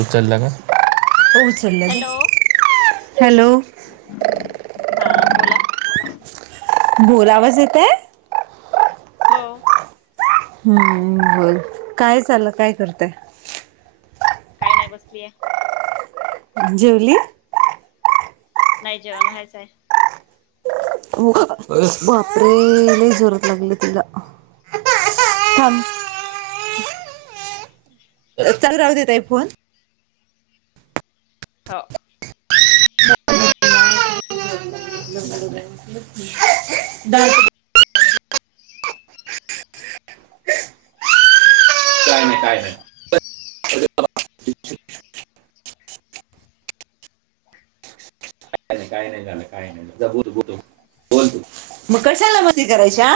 उचल का उचल हॅलो का हॅलो हां बोला बोलावंच येतं हो हम्म बोल काय चालं काय करतय काय नाही बसलीय जेवली नाही जेवण व्हायचं बापरे लय जोरात लागला तिला चालू राह देेता ई फोन हो आ काय नाही काय नाही का नाही काही नाही झालं काही नाही जततो बोल मग कशाला मती करायच्या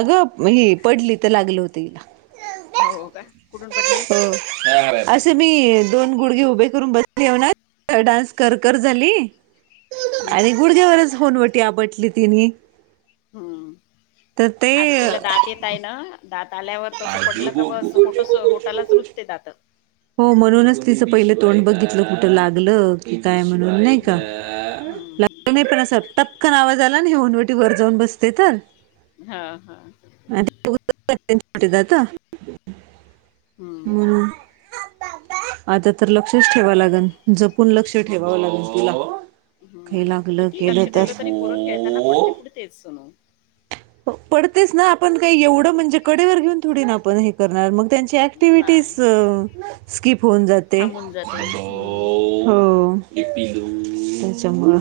अगं ही पडली तर लागलं होत तिला हो का कुठून पडली हो असं मी दोन गुडघे उभे करून बस घऊ ना डान्स कर कर झाली हम्म आणि गुडघ्यावरच होनवटी आ पटली तिने हम्म तर ते आता तिला दात येत आहे ना दात आल्यावर असं पडलं आजूबाजू का बस होट होटालाच रुजते दात हो म्हणूनच तिचं पहिलं तोंड बघितलं कुठं लागलं की काय म्हणून नाही का हम्म हम्म तही पण अस टपकन आवाज आला ना हे नवटी वर जाऊन बसते तर हा हा आणिट जात हम्म बण आता तर लक्षच ठेवा लागेल जपून लक्ष ठेवावं लागेल तुला हम्म खेला किती लक्ष ठेवलं तरी प पुरं खेळताना पडते पुढतेच सुणू पडतेच ना आपण काही एवढं म्हणजे कडेवर घेऊन थोडी ना आपण हे करणार मग त्यांची ऍक्टिविटी नाही स् होऊन जाते थांबून जाते ना हम्म हो त्याच्या मूळ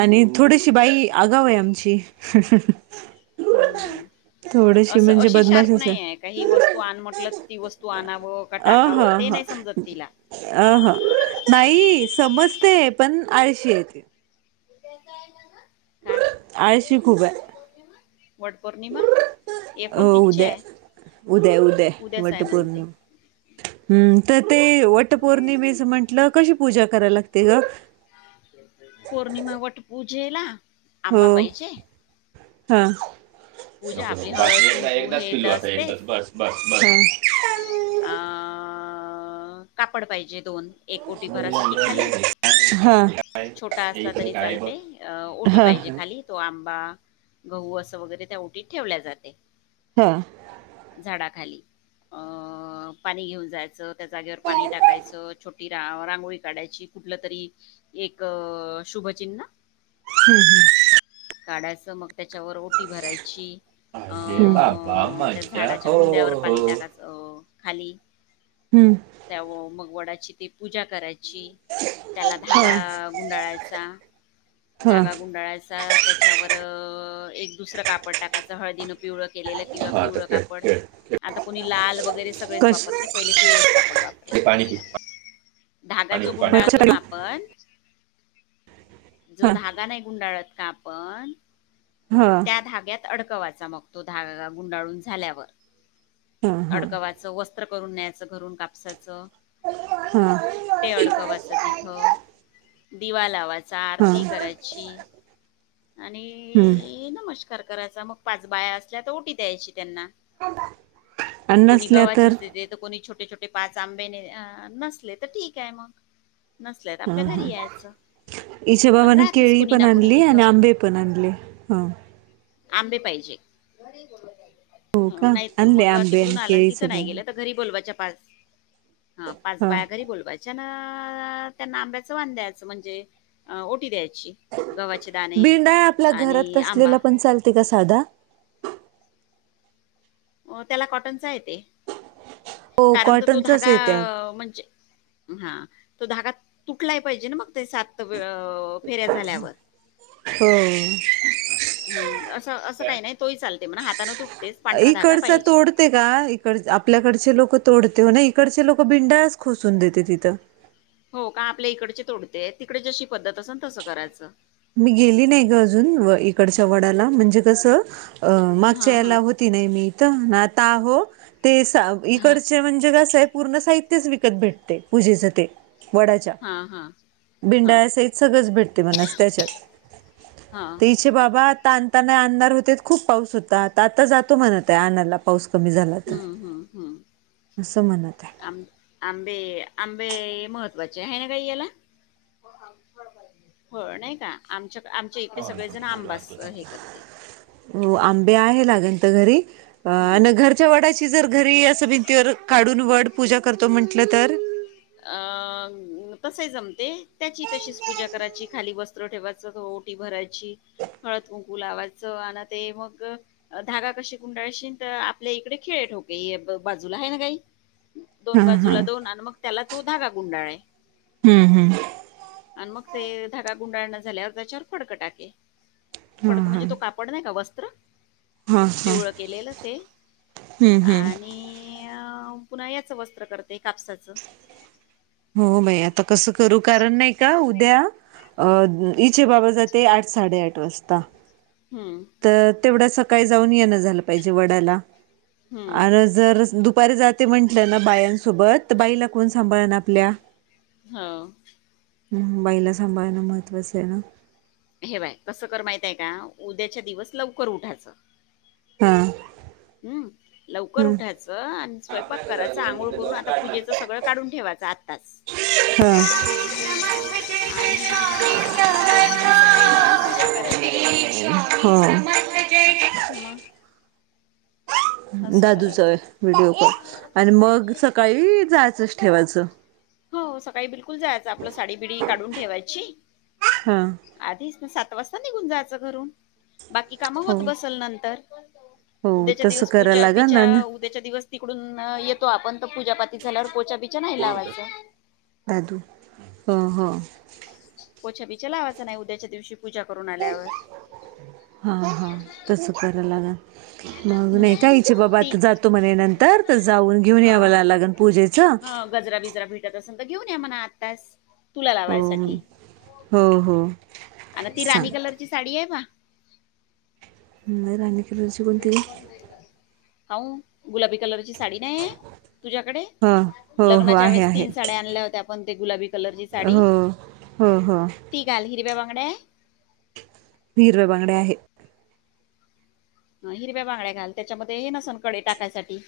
आणि थोडीशी बाई आगाव आहे आमची ह्म थोडीशी अस म्हणजे अशी शार्प बदमाशच नाही आहे का ही वस्तू आण म्हटलं तर ती वस्तू आणा अ हा ह अ ह नाही समजतय पण आळशी आहे तो का आळशी खूप आहे वटपौर्णिमा हो उदया आहे उदया आहे उदया आहे उद्याच म्हणते वटपौर्णिमा हम तर ते वटपौर्णिमेच म्हंटलं कशी पूजा करायला लागते ग पौर्णिमा वट पूजेला आंबा पाहिजे हा पूजा नको आपली नको बास हळद एकदा कुंकू एकदाच हे तर पिल्लू आता असतेच एकदाच बस बस बस अ [inaudible] कापड पाहिजे दोन एक ओटी झाली भरासाठी खाली झाली झाली. हां. छोटा असला इकडं तरी काय आहे बघ? चालते. अ ओटी हां, पाहिजे खाली तो आंबा गहू अस वगैरे त्या ओटीत ठेवल्या जाते ह झाडा खाली. अ पाणी घेऊन जायचं त्या जागेवर पाणी टाकायचं छोटी रा रांगोळी काढायची कुठल तरी एक शुभचिन्ह हम हम काढायचं मग त्याच्यावर ओटी भरायची हम अ अरे बाबा त्या मजा झाडाच्या हो बुंद्यावर हो पाणी टाकायचं खाली हं, त्या व मग वडाची ते पूजा करायची त्याला हां, धागा गुंडाळायचा हां. धागा गुंडाळायचा त्याच्यावर एक दुसरं कापड टाकायच पिवळं केलेलं किंवा हां आता पिवळं खेळ कापड खेळ खेळ. आता कोणी लाल वगैरे सगळेच कशी? वापरते पहिले पिवळच कापड हे वापरायचे पाणी पी पाणी धागा जो पी पाणी. गुंडाळतो ना आपण जो हां, धागा नाही गुंडाळत का आपण हां, त्या धाग्यात अडकवाचा मग तो धागा गुंडाळून झाल्यावर हां, हां, अडकवाचं वस्त्र करून न्यायचं घरून कापसाचं हां, ते अडकवाच तिथ दिवा लावाचा हां. आरती करायची आणि हं नमस्कार नवस्कार करायचा मग पाच बाया असल्या तर ओटी द्यायची त्यांना आणि कोणी नसल्या गावाचीच देते तर कोणी छोटे छोटे पाच आंबे ने नसले तर ठीक आहे मग नसले तर हा आपल्या घरी हा यायचं हिच्या पण बाबान राहतेच केळी कोणी पण ना कोणी आणली आणि तिथं आंबे पण पण आणले. ह आंबे पाहिजे. हो का नाही त आणले मग आंबे आणि तिकडून आलं केळी तिथं सगळं नाही आणलं गेलं तर घरी बोलवायच्या पाच हा पाच बाया घरी बोलवायच्या. त्यांना. त्यांना आंब्याच वान द्यायचं म्हणजे ओटी द्यायची. गवाचे दाणे नाही आपल्या घरात आणि आंबा असलेला पण चालते का साधा? हो त्याला कॉटनचा येत. हो कारण तो तो कॉटनचाच येत्या धागा म्हणजे हा. तो धागा तुटलाय पाहिजे ना मग ते सात वेळ हो हम. असं असं काही नाही तोही चालते म्हणा हाताने तुटतेच पांढरा धागा. इकडचा पाहिजे तोडते का इकड आपल्याकडचे लोक तोडते ना इकडचे लोक लोक बिनधास्त खोसून देतेत तिथं हो का आपल्या इकडचे तोडते तिकडे जशी पद्धत असल तसं करायचं. मी गेली नाही ग अजून इकडच्या वडाला म्हणजे कसं मागच्या हां याला हां होती. नव्हती मी इथं आता आहो ते इकड हां म्हणजे कसं आहे पूर्ण साहित्यच विकत भेटते पूजेच ते. वडाच्या हां हां हां बिंडाळसहित सगळंच भेटते म्हणायचंच. [unintelligible] हां ते बाबा. आता आणताना आणणार होते खूप पाऊस होता आता आता जातो म्हणत आहे अला पाऊस कमी झाला तर हम्म हम्म हम्म असं म्हणत आहे. आ आंबे आंबे मह बच आहे ना का याला हो नाही का आमच्या. आमच्या [unintelligible] इकडे सगळेजण आंबास हे करते हो आंबे आहे लागणंत घरी अ हम्म आणि घरच्या वडाची जर घरी असं भिंतीवर काढून वड पूजा करतो म्हंटलं तर अ अ तसे जमते त्याची तशीच पूजा करायची खाली वस्त्र ठेवायचं ओटी भरायची. हळद कुंकू लावायचं आणि ते मग धागा कशी कुंडाळश तर आपल्या इकडे खेळ ठोक बाजूला आहे ना काही. हा दोन हा बाजूला दोन आणि मग त्याला तो धागा गुंडाळ हम्म हम्म [unintelligible] आणि मग ते धागा गुंडाळण झाल्यावर त्याच्यावर फडक टाकायच. फडक हा म्हणजे तो कापड नाही का वस्त्र हा हा पिवळ केलेलं ते हम्म हम्म आणि पुन्हा याचं वस्त्र करते कापसाचं हो बाई आता कसं करू कारण नाही का उद्या अ इचेे बाबा जाते आठ साडेआठ वाजता हम्म तर तेवढं सकाळी जाऊन येणं झालं पाहिजे वडाला हम्म आणि जर दु पर जाते म्हंटलं ना बायांसोबत तर बाईला कोण सांभाळ ना आपल्या हो मुंबाईला सांभाळणं महत्त्वाचं आहे ना. हे बाय कसं कर माहितय का उद्याच्या दिवस लवकर उठायचं. [unintelligible] हम्म लवकर ह उठायचं आणि स्वयंपाक करायच आंघोळ करून आता पूजेच सगळं काढून ठेवायचं आत्ताास हा आणि आणि सकाळी जाऊन पूजा करायची. हो मग असं दादूचाय करायचं व्हिडिओ कॉल आणि मग सकाळी जायचंच ठेवायचं हो सकाळी बिलकुल जायचं आपलं साडी बिडी काढून ठेवायची हा आधीच ना सात वाजता निघून जायचं घरून बाकी काम हो होत बसल नंतर हो उद्याच्या तसं दिवस पू करायला बि लागल ना ना उद्याच्या दिवस तिकडून येतो आपण तर पूजापाती झाल्यावर पो विच नाही लावायचं दादू ह हो पोचा बिछा लावाचा नाही उद्याच्या दिवशी पूजा करून आल्यावर [unintelligible] हा हा तस कराव लागल मग नाही हम्म कायच बाबा ती आता जातो म्हणे नंतर तर जाऊन घेऊन यावं ला लागल पूजे ह गजरा बिजरा भेटत असेल तर घेऊन या म्हणा आत्ताास तुला हो लावायसाठी हो हो आणि ती राणी सांगते कलरची साडी आहे बा नाही रे राणी कलरची कोणती आहे हो गुलाबी कलरची साडी नाही तुझ्याकडे हा हो हो लग्नाच्या आहे वेळेस आहे तीन साड्या आणल्या होत्या आपण ते गुलाबी कलरची साडी हो हो हो ती घाल हिरव्या बांगड्या हीरवे्या बांगडे आहे ह हिरव्या बांगड्या घाल त्याच्यामध्ये हे नसन कडे टाकायसाठी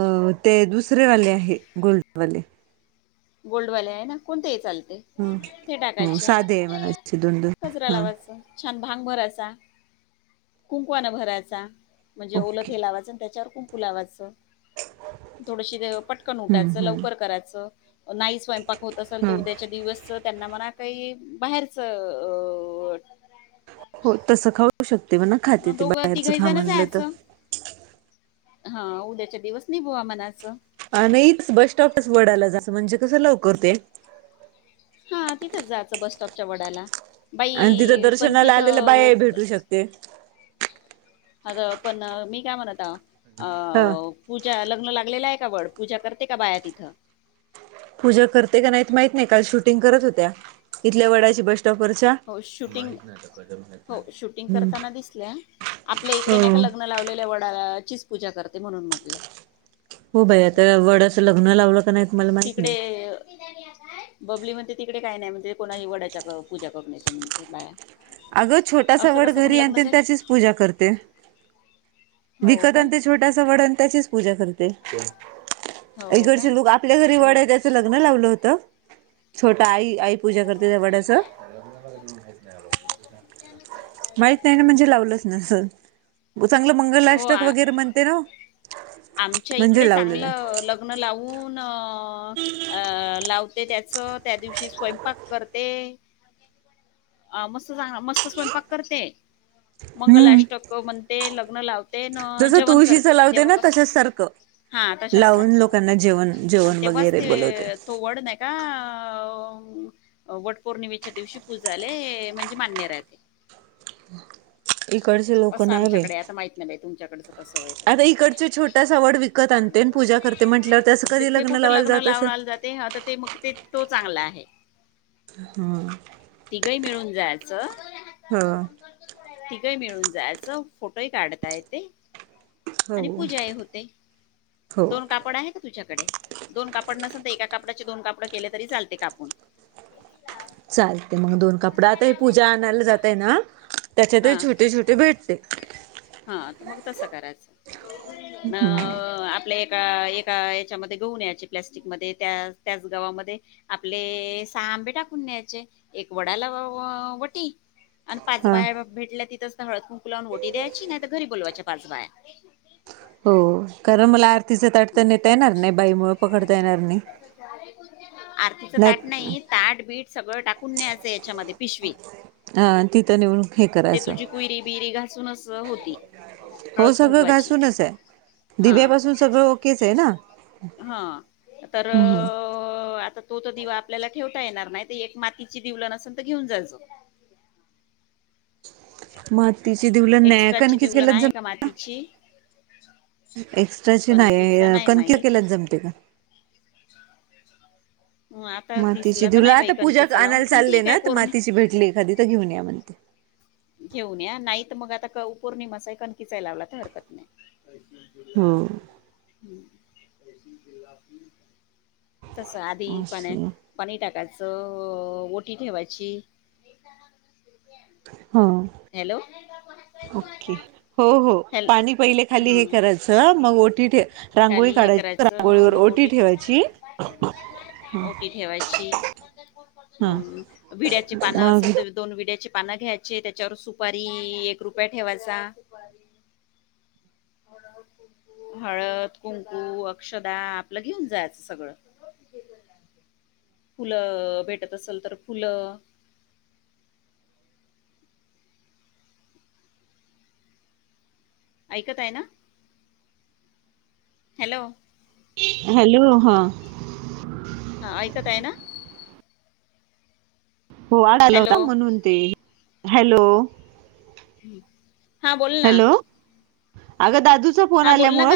अ ते दुसरे वाले आहे गोल्डवाले गोल्डवाले आहे ना कोणतेही चालतं. हो ते हो टाकायचे साधे आहे मनाचे दोन दोन गजरा हा लावायचा. छान भांग भरायचा. कुंकवान भरायचा म्हणजे ओल ओके ते लावायच त्याच्यावर कुंकु लावाचं. थोडशी पटकन हम्म उटायचं हम्म लवकर करायचं. नाही स्वयंपाक होत असेल तर हम्म. उद्याच्या दिवसच त्यांना मना काही बाहेरच अ हो तसं खाऊ शकतं. तेव्हा न खाते अं ते दोघं बाहेरचं तिघही खा जण म्हणलं तर. जायचं हा उद्याच्या दिवस नाही बुवा मनाचं. नाही बस स्टॉपच वडाला जा म्हणजे कसं लवकर ते हा तिथंच जायचं बस स्टॉपच्या वडाला आणि तिथं बाई पण दर्शनाला आलेल्या तिथं बायाही भेटू शकते. ह पण मी काय म्हणत अ हा पूजाल ल लागलेला आहे का वड पूजा करते का बाया तिथं. पूजा करते का नाहीत माहित नाही काल शूटिंग करत होत्या इथल्या वडाची बस् हो शूटिंग हो शूटिंग करताना दिसल्या. [inaudible] आपल्या इकडे नाही का लग्न लावलेल्या वडाचीच पूजा करते म्हणून म्हटलं. हो बाई आता वड्याचं लग्न लावलं. का नाहीत मला माहित तिकडे. नाही बबली म्हणते तिकडे काय नाही म्हणते ते कोणाही वडाच्या पूजा करून ते म्हणते बाळा अगं छोटासा वड घरी आणते त्याचीच पूजा करते. हो विकत का आणि ते छोटासा वड आणि त्याचीच पूजा करत हो का इकडचे लोक आपल्या घरी मग वडा आहे त्याचं लग्न लावलं होत. छोटा आई आई पूजा करते त्या वड्याच माहित नाही ना म्हणजे लावलंच ना चांगलं हो मंगलाष्टक आ- वगैरे म्हणते ना- आमच्या म्हणजे इकडे लावलेलं आहे. चांगलं लग्न लावून अ लावते त्याच त्या दिवशी स्वंय पाक करते अ मस्तां मस्त स्वयंपाक करते. हम्म मंगलष्टक म्हणते लग्न लावते. न जसं जेवण तुळशीचं करते लावते ना तेव्हापास तसच सारखं. हा तशाच लावून सारखं लोकांना जेवण आणि जेवण तेव्हाच वगैरे ते बोलवते. तो वड नाही का.. वट पौर्णिमेच्या दिवशी पूजाले म्हणजे मान्य राहते... [inaudible] इकडचे लोक असं नाही बाई आमच्याकडे आता माहित नाही बाई तुमच्याकडचं कसं व्हय आता इकडच्या छोट्यासा वड विकत आ.... तर तेथे कुठं लावायला लग्न जात असलं. लावला जाते आता ते मगं ते तो चांगला आहे.. आहे... हम.... जायचं... हा... तिघही मिळून जायचं फोटोही काढताय येते.... आणि हो पूजा हे होते हो. दोन कापड आहे का तुझ्याकडे... दोन कापड नसेल तर एका कापडाचे दोन कापड केले तरी चालते कापून... चालते मग दोन कपडा आता ह पूजा आणायला जातय ना त्याच्यात हा छोटे-छोटे भेट.... [inaudible] हा तरं मग तस करायचं आपले... एका याच्यामध्ये गहू न्यायचे प्लस्टिक मध्ये त्या त्याच गव्हा मध्ये आपले आंबे टाकून न्यायचे एक वडाला वटी.. आणि पाच हा बाया भेटल्या तिथंच तर हळद कुंकू लावून ओटी द्यायची, नाही तर घरी बोलवायच्या पाच बाया... हो कारण मला आरतीचं ताट हं. तेन नेता येणार नाही बाई मुळ पकडता येणार नाही आरतीच ताट नाही ताटबीट... सगळं टाकून न्यायचं याच्यामध्ये पिशवी... हा तिथं नेऊन हे ते करायचं तुझी कुयरी बिरी घासूनच होती... हो हळद सगळं कुंकवाची घासूनच आहे हा दिब्यापासून सगळं... ओकेच आहे ना हा तर आता तो तर दिवा आपल्याला... ठेवता येणार नाही ते एक मातीची दिवला नसेल तर घेऊन जायच. मातातीचे दिवलन नाही कणकी केलात ज पक्षी एक्स्ट्राची नाही कणकीच केल्यात जमते का... हं, आता मातीची दिसला तर तुला नाही बाई आता पूजा कणकीचा लावून आणायला पण चालले ठीक आहे ना तर पोरणी मातीची भेटली एखादी तर घेऊन या म्हणते घेऊन या नाही तर मग आता पौर्णिमसा कणकीचाय लावला तर हरकत नाही हो... तस आधी अस पण पनीर टाकायचं... अस ओटी ठेवायची... [inaudible] हॅलो.. ओके हो हो हॅल पाणी पहिले खाली हे करायचं मग ओटी ठेवायची.. काली हे करायचं मग ओटी ठेवायची ओटी ठेवायची.. हा विड्याची पानं मग असतात ना दोन विड्याची पण... पानं घ्यायचे त्याच्यावर सुपारी एक रुपया ठेवायचा... हळद... कुंकु अक्षदा आपलं घेऊन जायचं सगळं... फुलं भेटत असेल तर फुलं.. ऐकत आहे ना... हॅलो.. हॅलो हा... हा ऐकत आहे ना.. हो आला हॅलो होता म्हणून ते हॅलो... हां बोल ना... अग दादूचा फोन हा बोल ना ग आल्यामुळे...